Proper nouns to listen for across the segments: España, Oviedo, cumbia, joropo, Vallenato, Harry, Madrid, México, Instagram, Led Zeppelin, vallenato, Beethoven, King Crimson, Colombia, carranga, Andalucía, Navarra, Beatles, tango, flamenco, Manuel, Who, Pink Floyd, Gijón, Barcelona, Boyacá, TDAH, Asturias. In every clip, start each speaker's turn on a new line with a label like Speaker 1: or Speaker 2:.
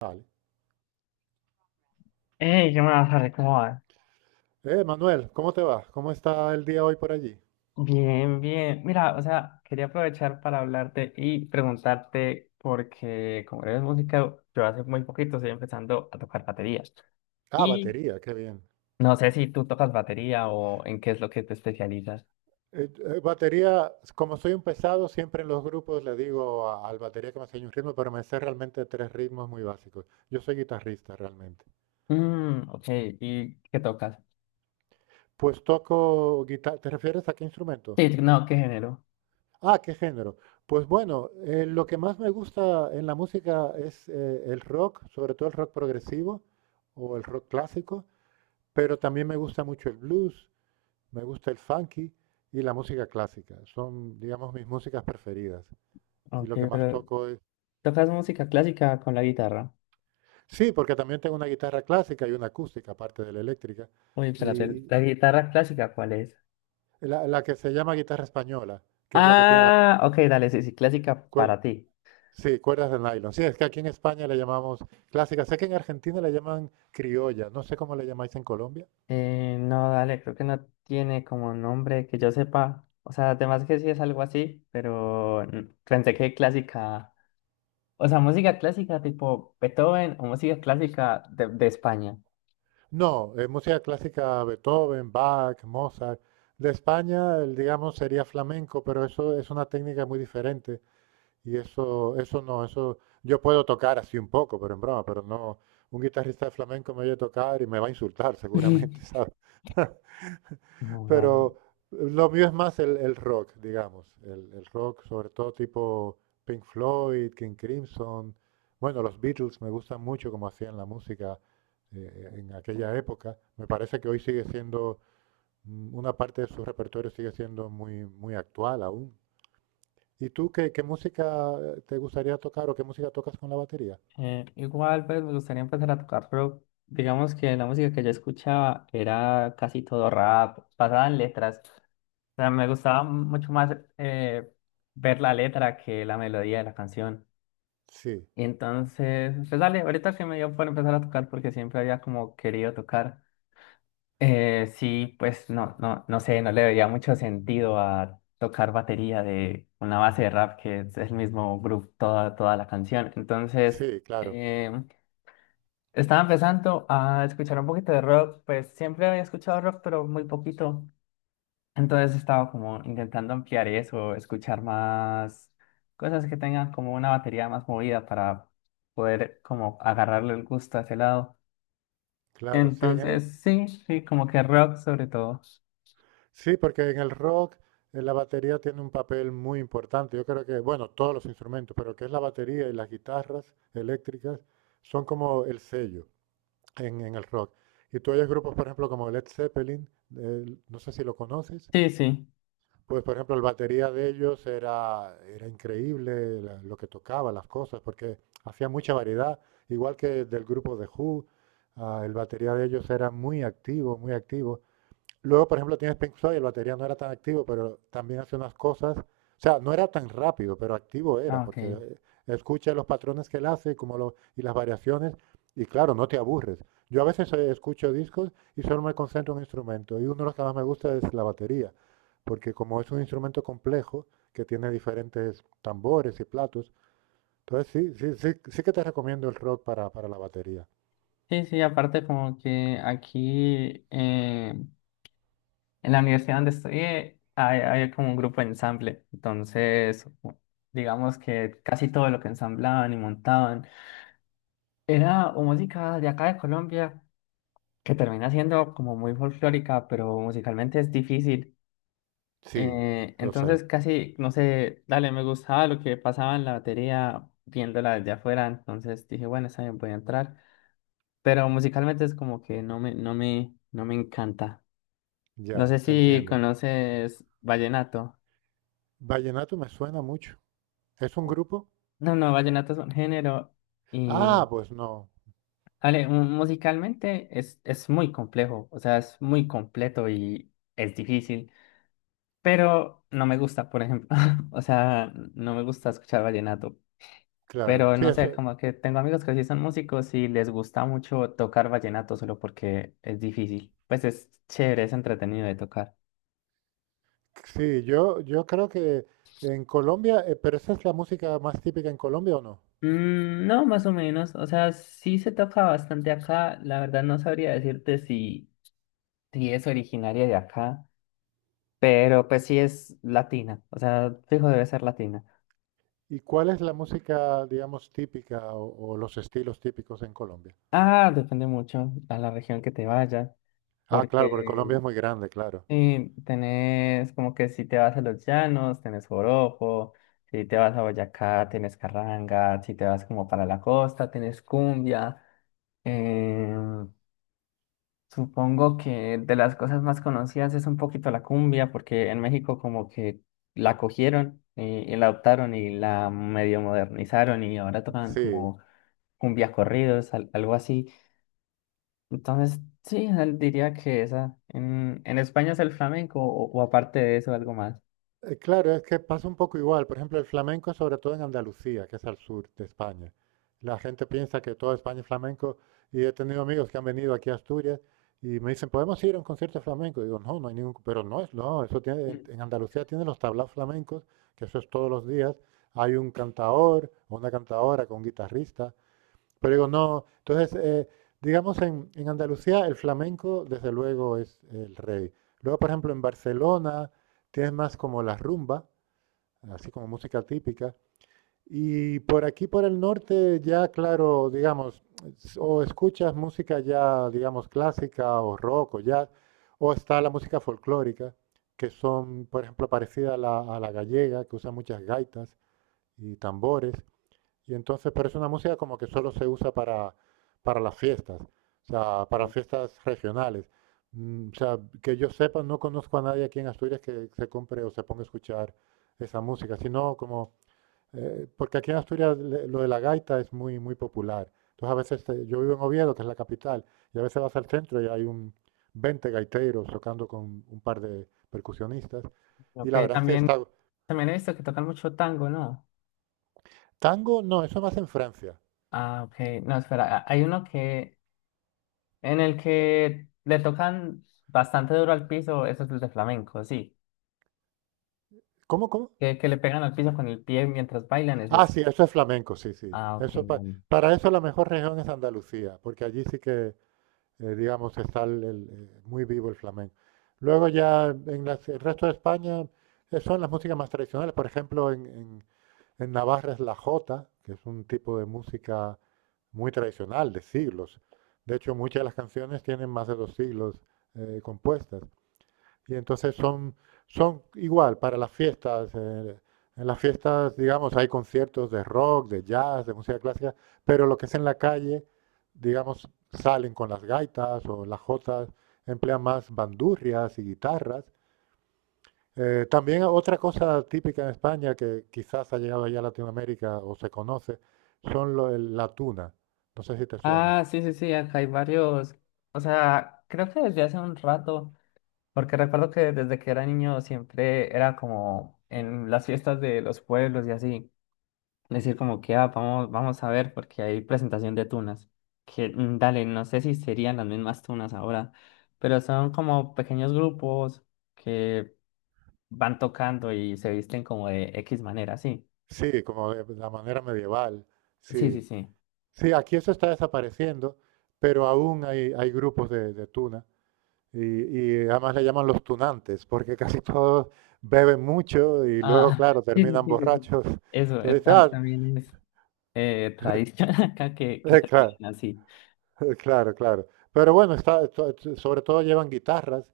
Speaker 1: Vale.
Speaker 2: Hey, ¿qué más, Harry? ¿Cómo vas?
Speaker 1: Manuel, ¿cómo te va? ¿Cómo está el día hoy por allí?
Speaker 2: Bien, bien. Mira, o sea, quería aprovechar para hablarte y preguntarte, porque como eres música, yo hace muy poquito estoy empezando a tocar baterías.
Speaker 1: Ah,
Speaker 2: Y
Speaker 1: batería, qué bien.
Speaker 2: no sé si tú tocas batería o en qué es lo que te especializas.
Speaker 1: Eh, Batería, como soy un pesado, siempre en los grupos le digo al batería que me enseñe un ritmo, pero me sé realmente tres ritmos muy básicos. Yo soy guitarrista realmente.
Speaker 2: Ok, ¿y qué tocas?
Speaker 1: Pues toco guitarra. ¿Te refieres a qué instrumento?
Speaker 2: Sí, no, ¿qué género?
Speaker 1: Ah, ¿qué género? Pues bueno, lo que más me gusta en la música es el rock, sobre todo el rock progresivo o el rock clásico, pero también me gusta mucho el blues. Me gusta el funky y la música clásica. Son, digamos, mis músicas preferidas. Y
Speaker 2: Ok,
Speaker 1: lo que más
Speaker 2: pero
Speaker 1: toco es...
Speaker 2: ¿tocas música clásica con la guitarra?
Speaker 1: Sí, porque también tengo una guitarra clásica y una acústica, aparte de la eléctrica.
Speaker 2: Uy, espérate,
Speaker 1: Y
Speaker 2: ¿la guitarra clásica cuál es?
Speaker 1: y la que se llama guitarra española, que es la que tiene las
Speaker 2: Ah, ok, dale, sí, sí, clásica
Speaker 1: cuerdas.
Speaker 2: para ti.
Speaker 1: Sí, cuerdas de nylon. Sí, es que aquí en España le llamamos clásica. Sé que en Argentina le llaman criolla. No sé cómo le llamáis en Colombia.
Speaker 2: No, dale, creo que no tiene como nombre que yo sepa. O sea, además que sí es algo así, pero pensé que clásica, o sea, música clásica tipo Beethoven o música clásica de España.
Speaker 1: No, música clásica Beethoven, Bach, Mozart. De España, el, digamos, sería flamenco, pero eso es una técnica muy diferente. Y eso no, eso yo puedo tocar así un poco, pero en broma, pero no, un guitarrista de flamenco me oye tocar y me va a insultar seguramente, ¿sabes?
Speaker 2: No, dale.
Speaker 1: Pero lo mío es más el rock, digamos, el rock sobre todo tipo Pink Floyd, King Crimson, bueno, los Beatles me gustan mucho como hacían la música en aquella época. Me parece que hoy sigue siendo, una parte de su repertorio sigue siendo muy, muy actual aún. ¿Y tú qué, qué música te gustaría tocar o qué música tocas con la batería?
Speaker 2: Igual, pues me gustaría empezar a tocar, pero digamos que la música que yo escuchaba era casi todo rap, basada en letras. O sea, me gustaba mucho más ver la letra que la melodía de la canción.
Speaker 1: Sí,
Speaker 2: Y entonces, pues dale, ahorita que me dio por empezar a tocar porque siempre había como querido tocar. Sí, pues no, no, no sé, no le veía mucho sentido a tocar batería de una base de rap que es el mismo groove toda, toda la canción. Entonces,
Speaker 1: sí, claro,
Speaker 2: eh, estaba empezando a escuchar un poquito de rock, pues siempre había escuchado rock, pero muy poquito. Entonces estaba como intentando ampliar eso, escuchar más cosas que tengan como una batería más movida para poder como agarrarle el gusto a ese lado.
Speaker 1: claro, sí,
Speaker 2: Entonces, sí, sí, como que rock sobre todo.
Speaker 1: sí, porque en el rock la batería tiene un papel muy importante. Yo creo que, bueno, todos los instrumentos, pero que es la batería y las guitarras eléctricas son como el sello en el rock. Y tú oyes grupos, por ejemplo, como Led Zeppelin, no sé si lo conoces.
Speaker 2: Sí, sí.
Speaker 1: Pues, por ejemplo, el batería de ellos era, era increíble lo que tocaba, las cosas, porque hacía mucha variedad, igual que del grupo de Who, ah, el batería de ellos era muy activo, muy activo. Luego, por ejemplo, tienes Pink Floyd, el batería no era tan activo, pero también hace unas cosas. O sea, no era tan rápido, pero activo era,
Speaker 2: Ah, ok.
Speaker 1: porque escucha los patrones que él hace y las variaciones, y claro, no te aburres. Yo a veces escucho discos y solo me concentro en un instrumento, y uno de los que más me gusta es la batería, porque como es un instrumento complejo, que tiene diferentes tambores y platos, entonces sí, sí, sí, sí que te recomiendo el rock para la batería.
Speaker 2: Sí, sí, aparte como que aquí en la universidad donde estudié hay como un grupo de ensamble. Entonces, digamos que casi todo lo que ensamblaban y montaban era o música de acá de Colombia que termina siendo como muy folclórica, pero musicalmente es difícil.
Speaker 1: Sí, lo sé,
Speaker 2: Entonces casi, no sé, dale, me gustaba lo que pasaba en la batería viéndola desde afuera, entonces dije, bueno, está bien, voy a entrar, pero musicalmente es como que no me, no me, no me encanta. No sé
Speaker 1: ya, te
Speaker 2: si
Speaker 1: entiendo.
Speaker 2: conoces vallenato.
Speaker 1: Vallenato me suena mucho. ¿Es un
Speaker 2: o-
Speaker 1: grupo?
Speaker 2: No, no, vallenato es un género
Speaker 1: Ah,
Speaker 2: y,
Speaker 1: pues no,
Speaker 2: dale, musicalmente es muy complejo, o sea, es muy completo y es difícil. Pero no me gusta, por ejemplo. O sea, no me gusta escuchar vallenato.
Speaker 1: claro.
Speaker 2: Pero
Speaker 1: Sí,
Speaker 2: no
Speaker 1: eso,
Speaker 2: sé, como que tengo amigos que sí son músicos y les gusta mucho tocar vallenato solo porque es difícil. Pues es chévere, es entretenido de tocar.
Speaker 1: sí, yo creo que en Colombia, ¿pero esa es la música más típica en Colombia o no?
Speaker 2: No, más o menos. O sea, sí se toca bastante acá. La verdad no sabría decirte si es originaria de acá, pero pues sí es latina. O sea, fijo debe ser latina.
Speaker 1: ¿Y cuál es la música, digamos, típica o los estilos típicos en Colombia?
Speaker 2: Ah, depende mucho a la región que te vaya,
Speaker 1: Ah, claro, porque Colombia
Speaker 2: porque
Speaker 1: es muy grande, claro.
Speaker 2: sí, tenés como que si te vas a los llanos, tenés joropo, si te vas a Boyacá, tenés carranga, si te vas como para la costa, tenés cumbia. Eh, supongo que de las cosas más conocidas es un poquito la cumbia, porque en México como que la cogieron y la adoptaron y la medio modernizaron y ahora tocan
Speaker 1: Sí.
Speaker 2: como cumbia corridos, algo así. Entonces, sí, diría que esa. En España es el flamenco o aparte de eso algo más.
Speaker 1: Claro, es que pasa un poco igual. Por ejemplo, el flamenco, sobre todo en Andalucía, que es al sur de España. La gente piensa que toda España es flamenco y he tenido amigos que han venido aquí a Asturias y me dicen, ¿podemos ir a un concierto de flamenco? Y digo, no, no hay ningún... Pero no es, no, eso tiene,
Speaker 2: Ok,
Speaker 1: en Andalucía tiene los tablaos flamencos, que eso es todos los días. Hay un cantaor o una cantaora con un guitarrista, pero digo, no. Entonces, digamos, en Andalucía el flamenco, desde luego, es el rey. Luego, por ejemplo, en Barcelona tienes más como la rumba, así como música típica. Y por aquí, por el norte, ya, claro, digamos, o escuchas música ya, digamos, clásica o rock o jazz, o está la música folclórica, que son, por ejemplo, parecida a a la gallega, que usa muchas gaitas y tambores. Y entonces, pero es una música como que solo se usa para las fiestas, o sea, para fiestas regionales. O sea, que yo sepa, no conozco a nadie aquí en Asturias que se compre o se ponga a escuchar esa música, sino como, porque aquí en Asturias lo de la gaita es muy, muy popular. Entonces a veces, yo vivo en Oviedo, que es la capital, y a veces vas al centro y hay un 20 gaiteros tocando con un par de percusionistas, y
Speaker 2: ok,
Speaker 1: la verdad es que
Speaker 2: también,
Speaker 1: está...
Speaker 2: también he visto que tocan mucho tango, ¿no?
Speaker 1: Tango, no, eso más en Francia.
Speaker 2: Ah, ok, no, espera, ah, hay uno que, en el que le tocan bastante duro al piso, eso es el de flamenco, sí,
Speaker 1: ¿Cómo, cómo?
Speaker 2: que le pegan al piso con el pie mientras bailan, ese
Speaker 1: Ah,
Speaker 2: es,
Speaker 1: sí, eso es flamenco, sí, sí.
Speaker 2: ah, ok, vale.
Speaker 1: Para eso la mejor región es Andalucía, porque allí sí que, digamos, está el, muy vivo el flamenco. Luego ya en el resto de España son las músicas más tradicionales. Por ejemplo, en Navarra es la jota, que es un tipo de música muy tradicional, de siglos. De hecho, muchas de las canciones tienen más de dos siglos compuestas. Y entonces son, son igual para las fiestas. En las fiestas, digamos, hay conciertos de rock, de jazz, de música clásica, pero lo que es en la calle, digamos, salen con las gaitas o las jotas, emplean más bandurrias y guitarras. También otra cosa típica en España que quizás ha llegado allá a Latinoamérica o se conoce, son la tuna. No sé si te suena.
Speaker 2: Ah, sí, sí, sí, acá hay varios, o sea, creo que desde hace un rato, porque recuerdo que desde que era niño siempre era como en las fiestas de los pueblos y así. Decir como que, ah, vamos, vamos a ver porque hay presentación de tunas. Que, mm, dale, no sé si serían las mismas tunas ahora, pero son como pequeños grupos que van tocando y se visten como de X manera, sí.
Speaker 1: Sí, como de la manera medieval.
Speaker 2: Sí, sí,
Speaker 1: Sí.
Speaker 2: sí.
Speaker 1: Sí, aquí eso está desapareciendo, pero aún hay, hay grupos de tuna y además le llaman los tunantes, porque casi todos beben mucho y luego,
Speaker 2: Ah,
Speaker 1: claro,
Speaker 2: sí, sí,
Speaker 1: terminan
Speaker 2: sí, sí. Sí.
Speaker 1: borrachos.
Speaker 2: Eso,
Speaker 1: Entonces,
Speaker 2: tam-
Speaker 1: ah,
Speaker 2: también es tradición acá que
Speaker 1: claro,
Speaker 2: terminan así.
Speaker 1: claro, claro. Pero bueno, está, sobre todo llevan guitarras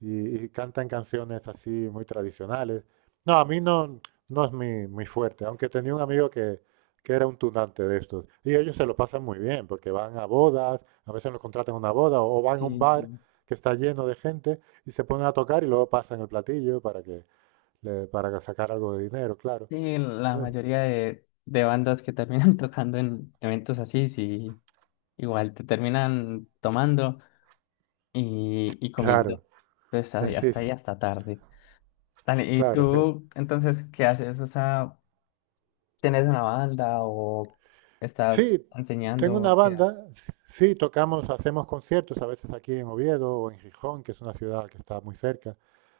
Speaker 1: y cantan canciones así muy tradicionales. No, a mí no, no es mi fuerte, aunque tenía un amigo que era un tunante de estos. Y ellos se lo pasan muy bien, porque van a bodas, a veces los contratan a una boda, o van a un
Speaker 2: Sí,
Speaker 1: bar
Speaker 2: sí.
Speaker 1: que está lleno de gente y se ponen a tocar y luego pasan el platillo para que para sacar algo de dinero, claro.
Speaker 2: Sí, la
Speaker 1: Eh,
Speaker 2: mayoría de bandas que terminan tocando en eventos así, sí, igual te terminan tomando. Y, y comiendo.
Speaker 1: Claro,
Speaker 2: Entonces
Speaker 1: sí, sí,
Speaker 2: ahí hasta tarde. Dale, ¿y
Speaker 1: claro, sí.
Speaker 2: tú entonces qué haces? O sea, ¿tienes una banda o estás
Speaker 1: Sí, tengo una
Speaker 2: enseñando? ¿Qué haces?
Speaker 1: banda, sí, tocamos, hacemos conciertos, a veces aquí en Oviedo o en Gijón, que es una ciudad que está muy cerca.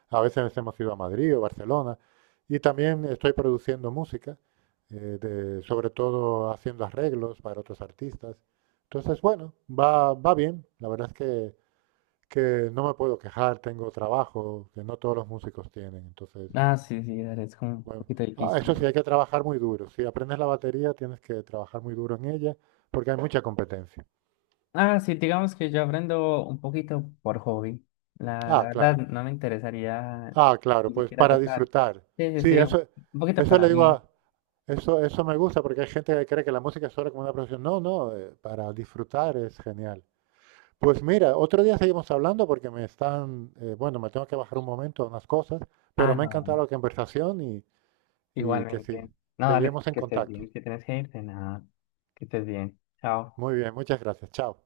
Speaker 1: A veces hemos ido a Madrid o Barcelona. Y también estoy produciendo música, sobre todo haciendo arreglos para otros artistas. Entonces, bueno, va, va bien. La verdad es que no me puedo quejar, tengo trabajo que no todos los músicos tienen. Entonces,
Speaker 2: Ah, sí, sí, dale, es como un
Speaker 1: bueno,
Speaker 2: poquito
Speaker 1: ah,
Speaker 2: difícil.
Speaker 1: eso
Speaker 2: ¿No?
Speaker 1: sí, hay que trabajar muy duro. Si aprendes la batería, tienes que trabajar muy duro en ella porque hay mucha competencia.
Speaker 2: Ah, sí, digamos que yo aprendo un poquito por hobby.
Speaker 1: Ah,
Speaker 2: La verdad,
Speaker 1: claro.
Speaker 2: no me interesaría
Speaker 1: Ah, claro,
Speaker 2: ni
Speaker 1: pues
Speaker 2: siquiera
Speaker 1: para
Speaker 2: tocar.
Speaker 1: disfrutar.
Speaker 2: Sí, sí,
Speaker 1: Sí,
Speaker 2: sí,
Speaker 1: eso,
Speaker 2: un poquito
Speaker 1: eso
Speaker 2: para
Speaker 1: le digo
Speaker 2: mí.
Speaker 1: a, eso, eso me gusta porque hay gente que cree que la música es solo como una profesión. No, no, para disfrutar es genial. Pues mira, otro día seguimos hablando porque me están, bueno, me tengo que bajar un momento a unas cosas,
Speaker 2: Ah,
Speaker 1: pero me ha
Speaker 2: no,
Speaker 1: encantado
Speaker 2: dale,
Speaker 1: la conversación y que sí,
Speaker 2: igualmente. No, dale,
Speaker 1: seguimos en
Speaker 2: que estés
Speaker 1: contacto.
Speaker 2: bien, que tienes que irte, nada, que estés bien. Chao.
Speaker 1: Muy bien, muchas gracias. Chao.